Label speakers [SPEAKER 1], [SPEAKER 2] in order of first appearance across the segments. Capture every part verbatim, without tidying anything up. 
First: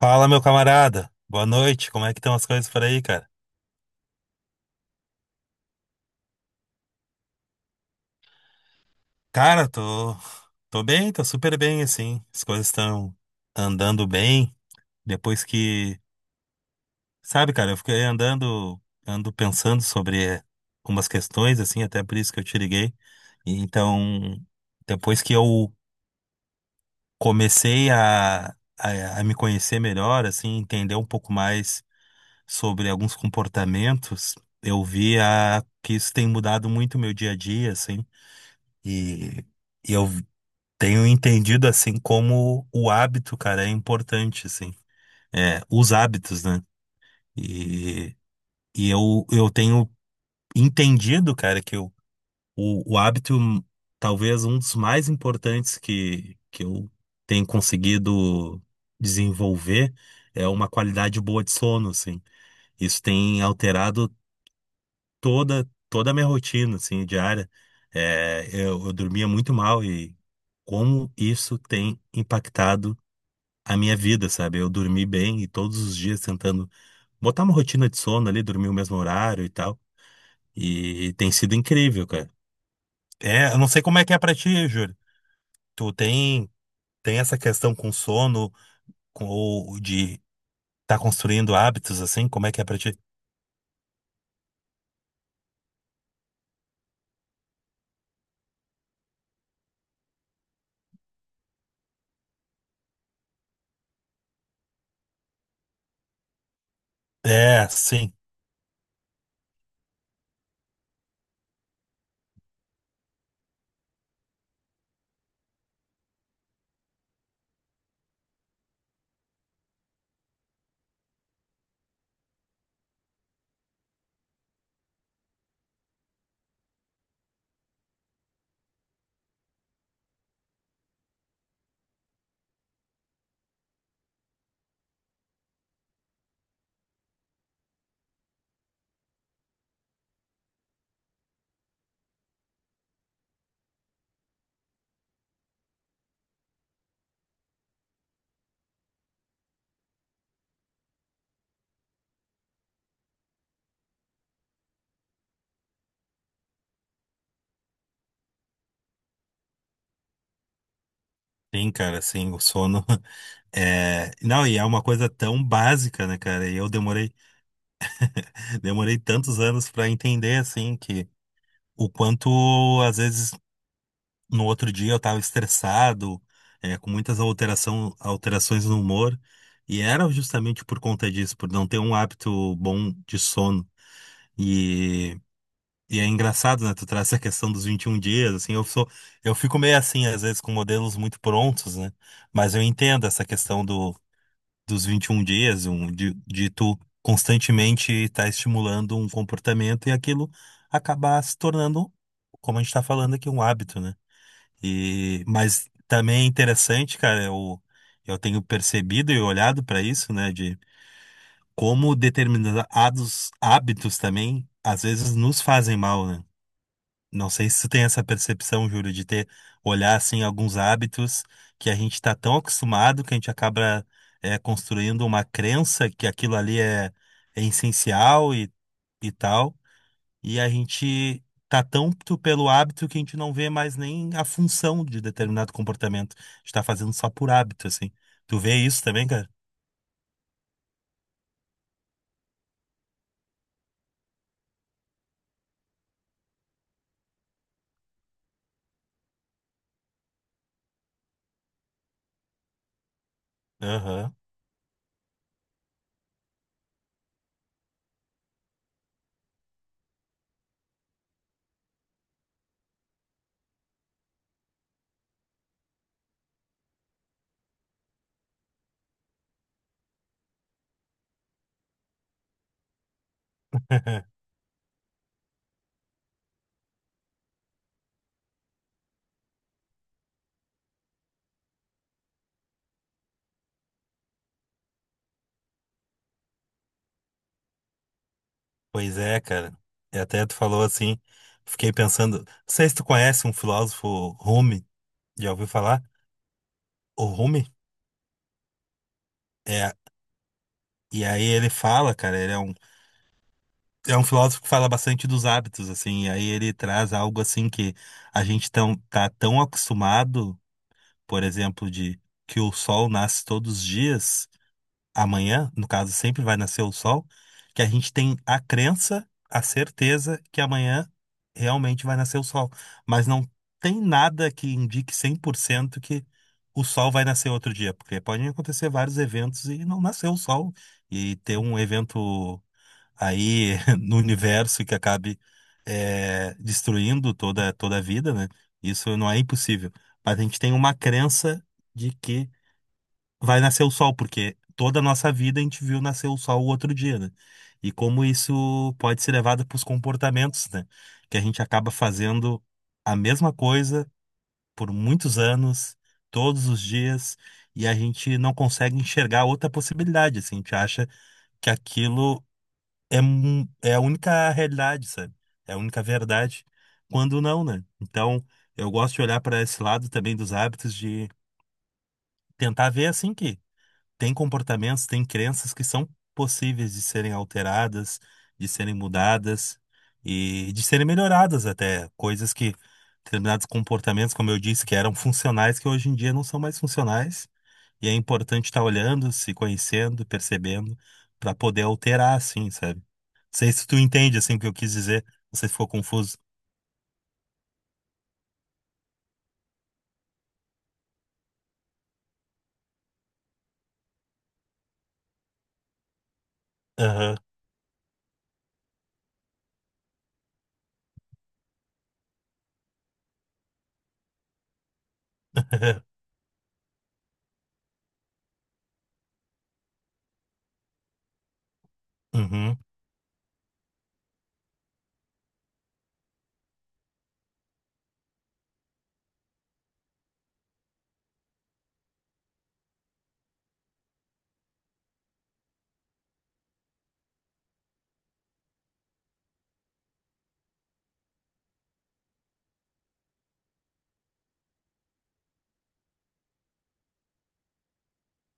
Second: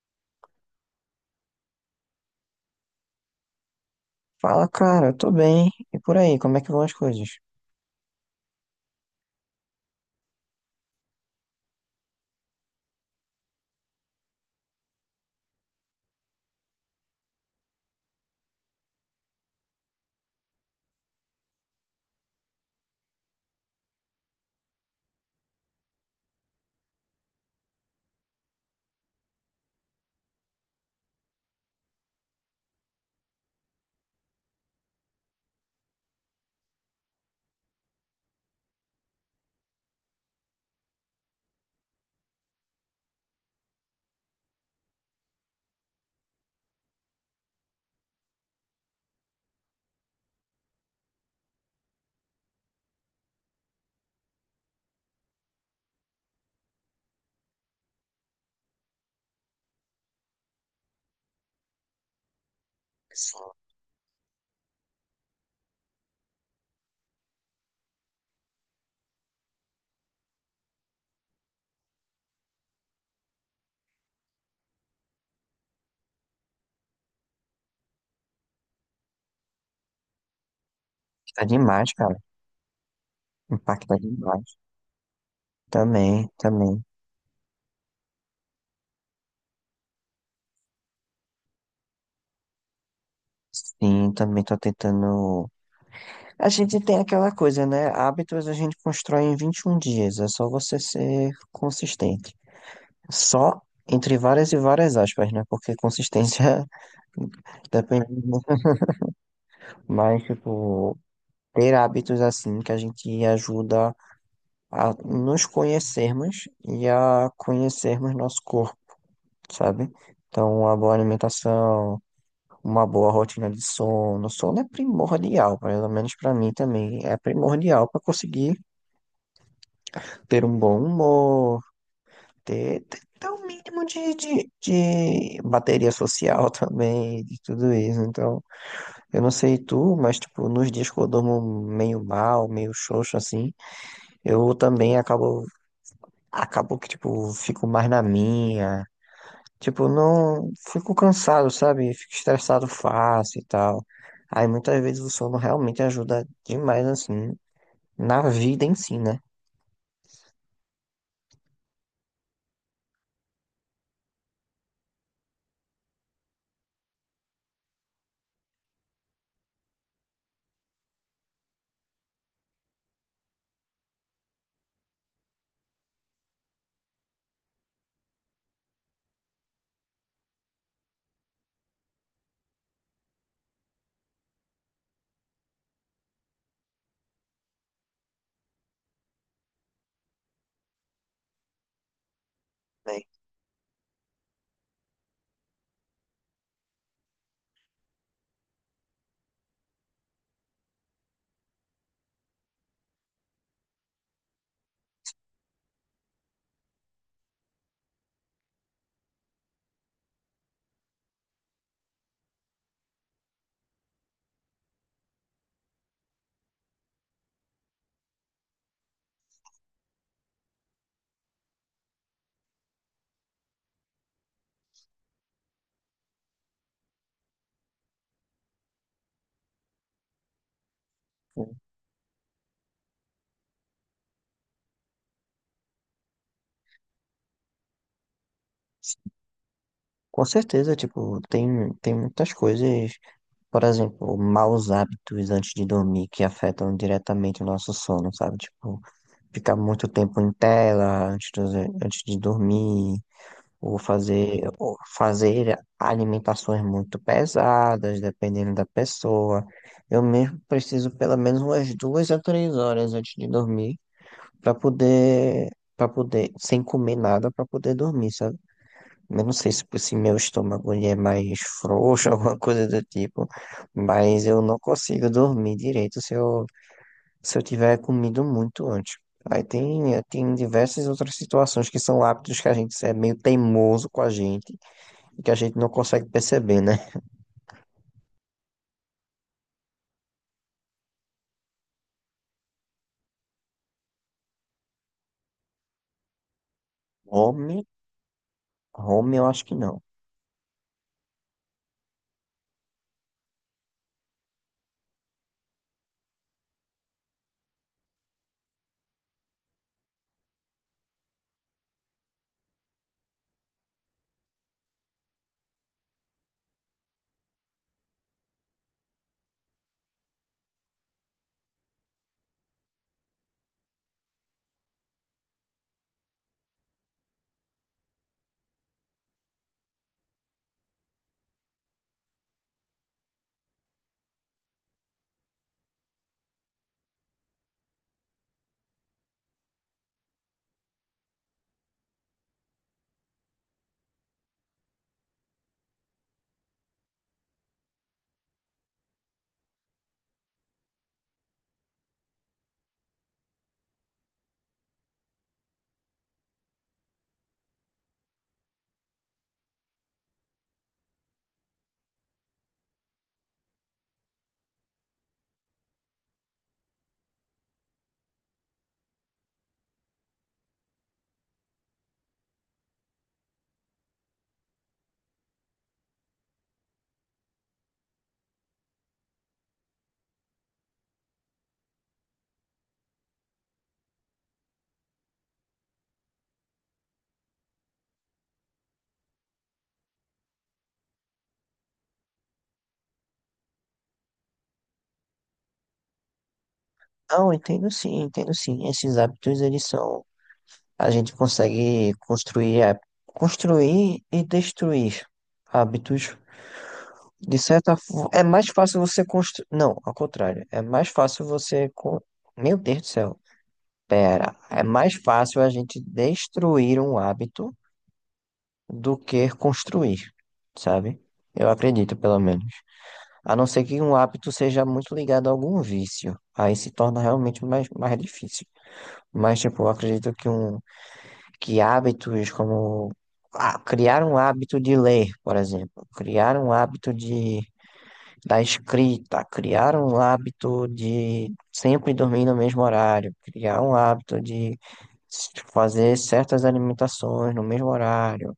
[SPEAKER 1] Fala, meu camarada. Boa noite. Como é que estão as coisas por aí, cara?
[SPEAKER 2] Fala, cara, tô bem. E por aí, como é que vão as coisas?
[SPEAKER 1] Cara, tô tô bem, tô super bem assim. As coisas estão andando bem. Depois que, sabe, cara, eu fiquei andando ando pensando sobre umas questões assim, até por isso que eu te liguei. E Então, depois que eu comecei a a, a me conhecer melhor, assim, entender um pouco mais sobre alguns comportamentos, eu vi a, que isso tem mudado muito o meu dia a dia, assim. E, e eu tenho entendido assim como o hábito, cara, é importante, assim. É, os hábitos, né? E, e eu, eu tenho entendido, cara, que o, o, o hábito, talvez um dos mais importantes que, que eu tenho conseguido desenvolver, é uma qualidade boa de sono, assim. Isso tem alterado toda toda a minha rotina assim diária. É, eu, eu dormia muito mal, e como isso tem impactado a minha vida, sabe? Eu dormi bem e todos os dias tentando botar uma rotina de sono ali, dormir o mesmo horário e tal, e tem
[SPEAKER 2] Tá
[SPEAKER 1] sido
[SPEAKER 2] demais,
[SPEAKER 1] incrível,
[SPEAKER 2] cara.
[SPEAKER 1] cara. É, eu não sei
[SPEAKER 2] Impacta
[SPEAKER 1] como é que é pra
[SPEAKER 2] demais.
[SPEAKER 1] ti, Júlio. Tu
[SPEAKER 2] Também,
[SPEAKER 1] tem
[SPEAKER 2] também.
[SPEAKER 1] tem essa questão com sono, com ou de tá construindo hábitos, assim? Como é que é pra ti?
[SPEAKER 2] Sim, também tô tentando. A gente tem aquela coisa, né? Hábitos a gente constrói em vinte e um dias. É só você ser consistente. Só entre várias e várias aspas, né? Porque consistência
[SPEAKER 1] É,
[SPEAKER 2] depende
[SPEAKER 1] sim,
[SPEAKER 2] muito. Mas, tipo, ter hábitos assim que a gente ajuda a nos conhecermos e a conhecermos nosso corpo, sabe? Então, uma boa alimentação, uma boa rotina de sono. Sono é primordial, pelo menos para mim também. É primordial para conseguir ter um bom humor, ter, ter, ter um mínimo de, de, de bateria social também, de tudo isso. Então, eu não sei tu, mas tipo, nos dias que eu durmo meio mal, meio xoxo assim, eu também acabo. Acabo que, tipo, fico mais na minha. Tipo, não fico cansado, sabe? Fico estressado fácil e tal. Aí muitas vezes o sono realmente ajuda demais, assim, na vida em si, né?
[SPEAKER 1] sim, cara, sim, o sono. É, não, e é uma coisa tão básica, né, cara? E eu demorei, demorei tantos anos pra entender, assim, que o quanto, às vezes, no outro dia eu tava estressado, é, com muitas alteração, alterações no humor, e era justamente por conta disso, por não ter um hábito bom de sono. E, e é engraçado, né, tu traz essa questão dos vinte e um dias, assim, eu sou, eu fico meio assim, às vezes, com modelos muito prontos, né? Mas eu
[SPEAKER 2] Véi?
[SPEAKER 1] entendo essa questão do dos vinte e um dias, um, de, de tu constantemente estar estimulando um comportamento e aquilo acabar se tornando, como a gente está falando aqui, um hábito, né? E, mas também é interessante, cara, eu, eu tenho percebido e olhado para isso, né, de como determinados hábitos também às vezes nos fazem mal, né? Não sei se tu tem essa percepção, Júlio, de ter olhar assim alguns hábitos que a gente está tão acostumado que a gente acaba é, construindo uma crença que aquilo ali é, é essencial e, e tal, e a gente tá tanto pelo hábito que a gente não vê mais nem a função de determinado comportamento. A gente tá fazendo só por hábito, assim. Tu vê isso também, cara?
[SPEAKER 2] Com certeza, tipo, tem, tem muitas coisas, por exemplo, maus hábitos antes de dormir que afetam diretamente o nosso sono, sabe? Tipo, ficar muito tempo em tela antes de, antes de dormir, ou
[SPEAKER 1] Aham.
[SPEAKER 2] fazer, ou fazer alimentações muito pesadas, dependendo da pessoa. Eu mesmo preciso pelo menos umas duas a três horas antes de dormir para poder, para poder, sem comer nada, para poder dormir, sabe? Eu não sei se, se meu estômago ele é mais frouxo, alguma coisa do tipo, mas eu não consigo dormir direito se eu, se eu tiver comido muito antes. Aí tem, tem diversas outras situações que são hábitos que a gente é meio teimoso com a gente, que a gente não consegue perceber, né?
[SPEAKER 1] Pois é, cara. E até tu falou assim, fiquei pensando, não sei se tu conhece um filósofo Rumi, já ouviu falar? O Rumi?
[SPEAKER 2] Home, home eu acho que
[SPEAKER 1] É,
[SPEAKER 2] não.
[SPEAKER 1] e aí ele fala, cara, ele é um, é um filósofo que fala bastante dos hábitos, assim, e aí ele traz algo assim que a gente tão, tá tão acostumado, por exemplo, de que o sol nasce todos os dias, amanhã, no caso, sempre vai nascer o sol, que a gente tem a crença, a certeza que amanhã realmente vai nascer o sol. Mas não tem nada que indique cem por cento que o sol vai nascer outro dia, porque podem acontecer vários eventos e não nascer o sol, e ter um evento aí no universo que acabe eh, destruindo toda, toda a vida, né? Isso não é impossível. Mas a gente tem uma crença de que vai nascer o sol, porque toda a nossa vida a gente viu nascer o sol o outro dia, né? E como isso pode ser levado para os comportamentos, né? Que a gente acaba fazendo a mesma coisa por muitos anos, todos os dias, e a gente não consegue enxergar outra possibilidade, assim, a gente acha que aquilo é, mu- é a única realidade, sabe? É a única verdade, quando não, né? Então, eu gosto de olhar para esse lado também dos hábitos, de tentar ver assim que tem comportamentos, tem crenças que são possíveis de serem alteradas, de serem mudadas e de serem melhoradas até. Coisas que, determinados comportamentos, como eu disse, que eram funcionais, que hoje em dia não são mais funcionais. E é importante estar olhando, se conhecendo, percebendo, para poder alterar, assim, sabe? Não sei se tu entende, assim, o que eu quis dizer. Não sei se ficou confuso.
[SPEAKER 2] Não, entendo sim, entendo sim. Esses hábitos, eles são. A gente consegue construir, há- construir e destruir hábitos.
[SPEAKER 1] Aham.
[SPEAKER 2] De certa forma, é mais fácil você construir. Não, ao contrário. É mais fácil você. co- meu Deus do céu. Pera. É mais fácil a gente destruir um hábito do que construir, sabe? Eu acredito, pelo menos.
[SPEAKER 1] Uhum.
[SPEAKER 2] A não ser que um hábito seja muito ligado a algum vício. Aí se torna realmente mais, mais difícil. Mas, tipo, eu acredito que, um, que hábitos como ah, criar um hábito de ler, por exemplo, criar um hábito de, da escrita, criar um hábito de sempre dormir no mesmo horário, criar um hábito de s- fazer certas alimentações no mesmo horário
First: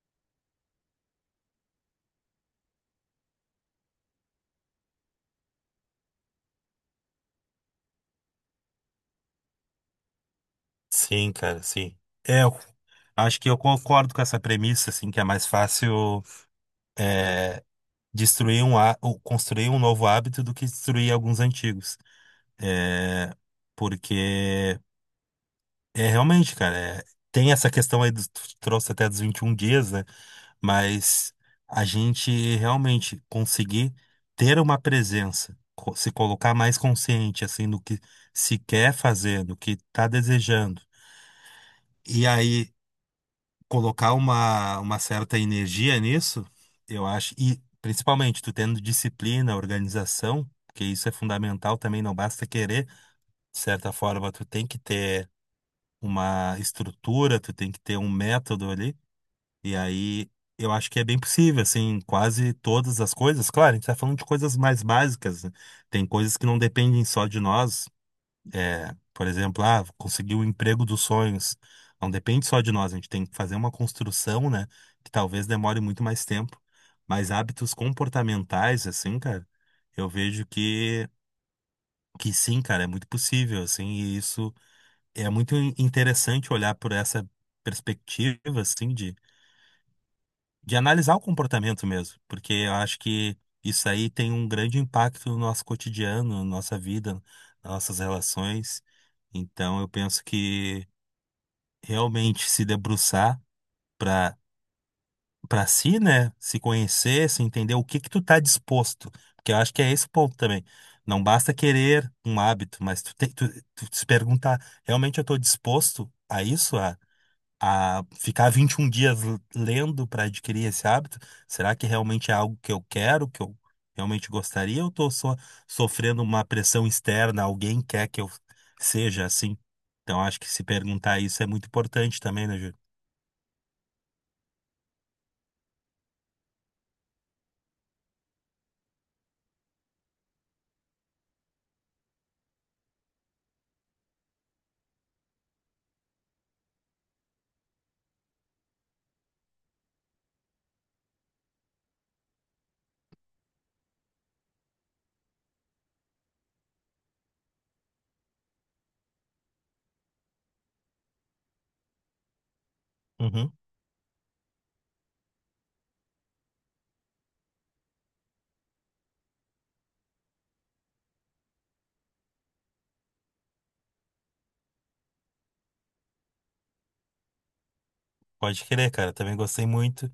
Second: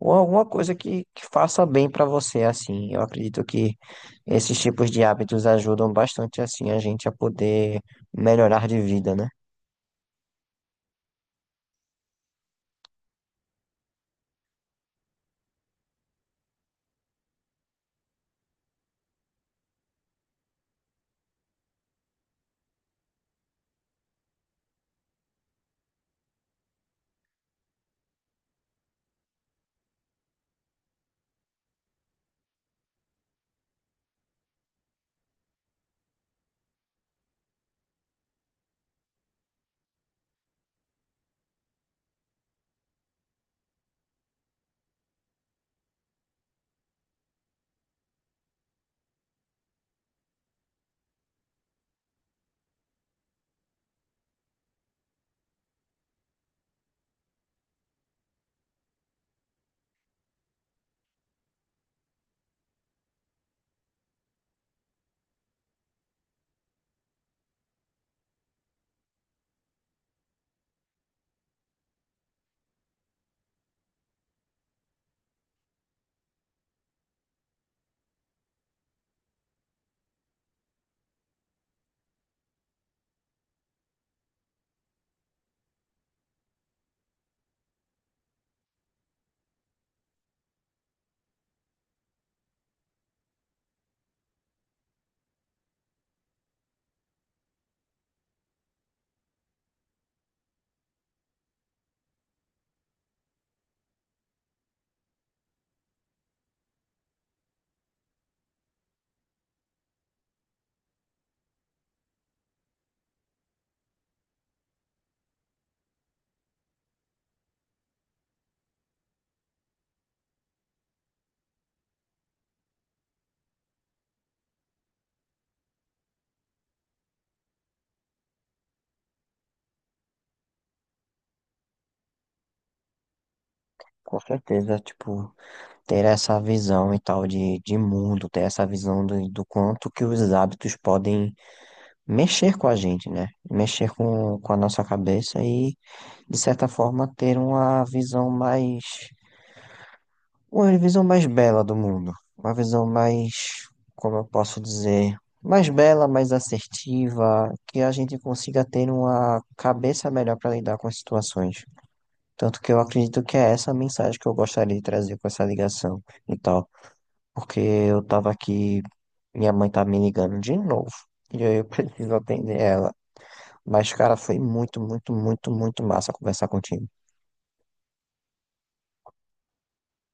[SPEAKER 2] ou alguma coisa que, que faça bem para você, assim. Eu acredito que esses tipos de hábitos ajudam bastante, assim, a gente a poder melhorar de vida, né?
[SPEAKER 1] Sim, cara, sim. É, eu acho que eu concordo com essa premissa, assim, que é mais fácil. É, destruir um, há- ou construir um novo hábito do que destruir alguns antigos. É, porque é realmente, cara, é, tem essa questão aí, do tu trouxe até dos vinte e um dias, né? Mas a gente realmente conseguir ter uma presença, co- se colocar mais consciente, assim, no que se quer fazer, no que tá desejando. E aí colocar uma, uma certa energia nisso, eu acho, e principalmente tu tendo disciplina, organização, porque isso é fundamental também, não basta querer, de certa forma, tu tem que ter uma estrutura, tu tem que ter um método ali, e aí eu acho que é bem possível, assim, quase todas as coisas, claro, a gente tá falando de coisas mais básicas, né? Tem coisas que não dependem só de nós, é, por exemplo, ah, conseguir o emprego dos sonhos. Não depende só de nós, a gente tem que fazer uma construção, né? Que talvez demore muito mais tempo. Mas hábitos comportamentais, assim, cara, eu vejo que, que sim, cara, é muito possível, assim, e isso é muito in- interessante olhar por essa perspectiva, assim, de, de analisar o comportamento mesmo, porque eu acho que isso aí tem um grande impacto no nosso cotidiano, na nossa vida, nas nossas relações. Então, eu penso que realmente se debruçar para para si, né? Se conhecer, se entender o que que tu tá disposto. Porque eu acho que é esse o ponto também. Não basta querer um hábito, mas tu tem tu, tu se perguntar, realmente eu tô disposto a isso, a a ficar vinte e um dias l- lendo para adquirir esse hábito? Será que realmente é algo que eu quero, que eu realmente gostaria, ou tô só sofrendo uma pressão externa, alguém quer que eu seja assim? Então acho que se perguntar isso é muito importante também, né,
[SPEAKER 2] Com certeza, tipo, ter essa visão e tal de, de mundo, ter essa visão do, do quanto que os hábitos podem mexer com a gente, né? Mexer com, com a nossa cabeça e, de certa forma, ter uma visão mais... Uma visão mais bela do mundo. Uma visão mais, como eu posso dizer, mais bela, mais assertiva, que a gente consiga ter uma cabeça melhor para lidar com as situações. Tanto que eu acredito que é
[SPEAKER 1] Júlio?
[SPEAKER 2] essa a mensagem que eu gostaria de trazer com essa ligação e tal. Porque eu tava aqui, minha mãe tá me ligando de novo, e aí eu preciso atender ela. Mas, cara, foi muito, muito, muito, muito massa conversar contigo.
[SPEAKER 1] Pode querer, cara. Também gostei muito.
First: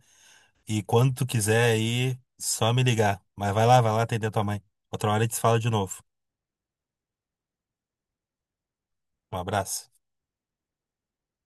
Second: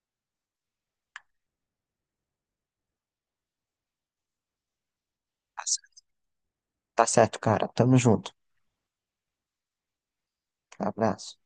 [SPEAKER 1] E quando tu quiser aí, só me ligar. Mas vai lá, vai lá atender tua mãe. Outra hora a gente se fala de novo.
[SPEAKER 2] Tá certo, cara. Tamo junto.
[SPEAKER 1] Um abraço.
[SPEAKER 2] Abraço.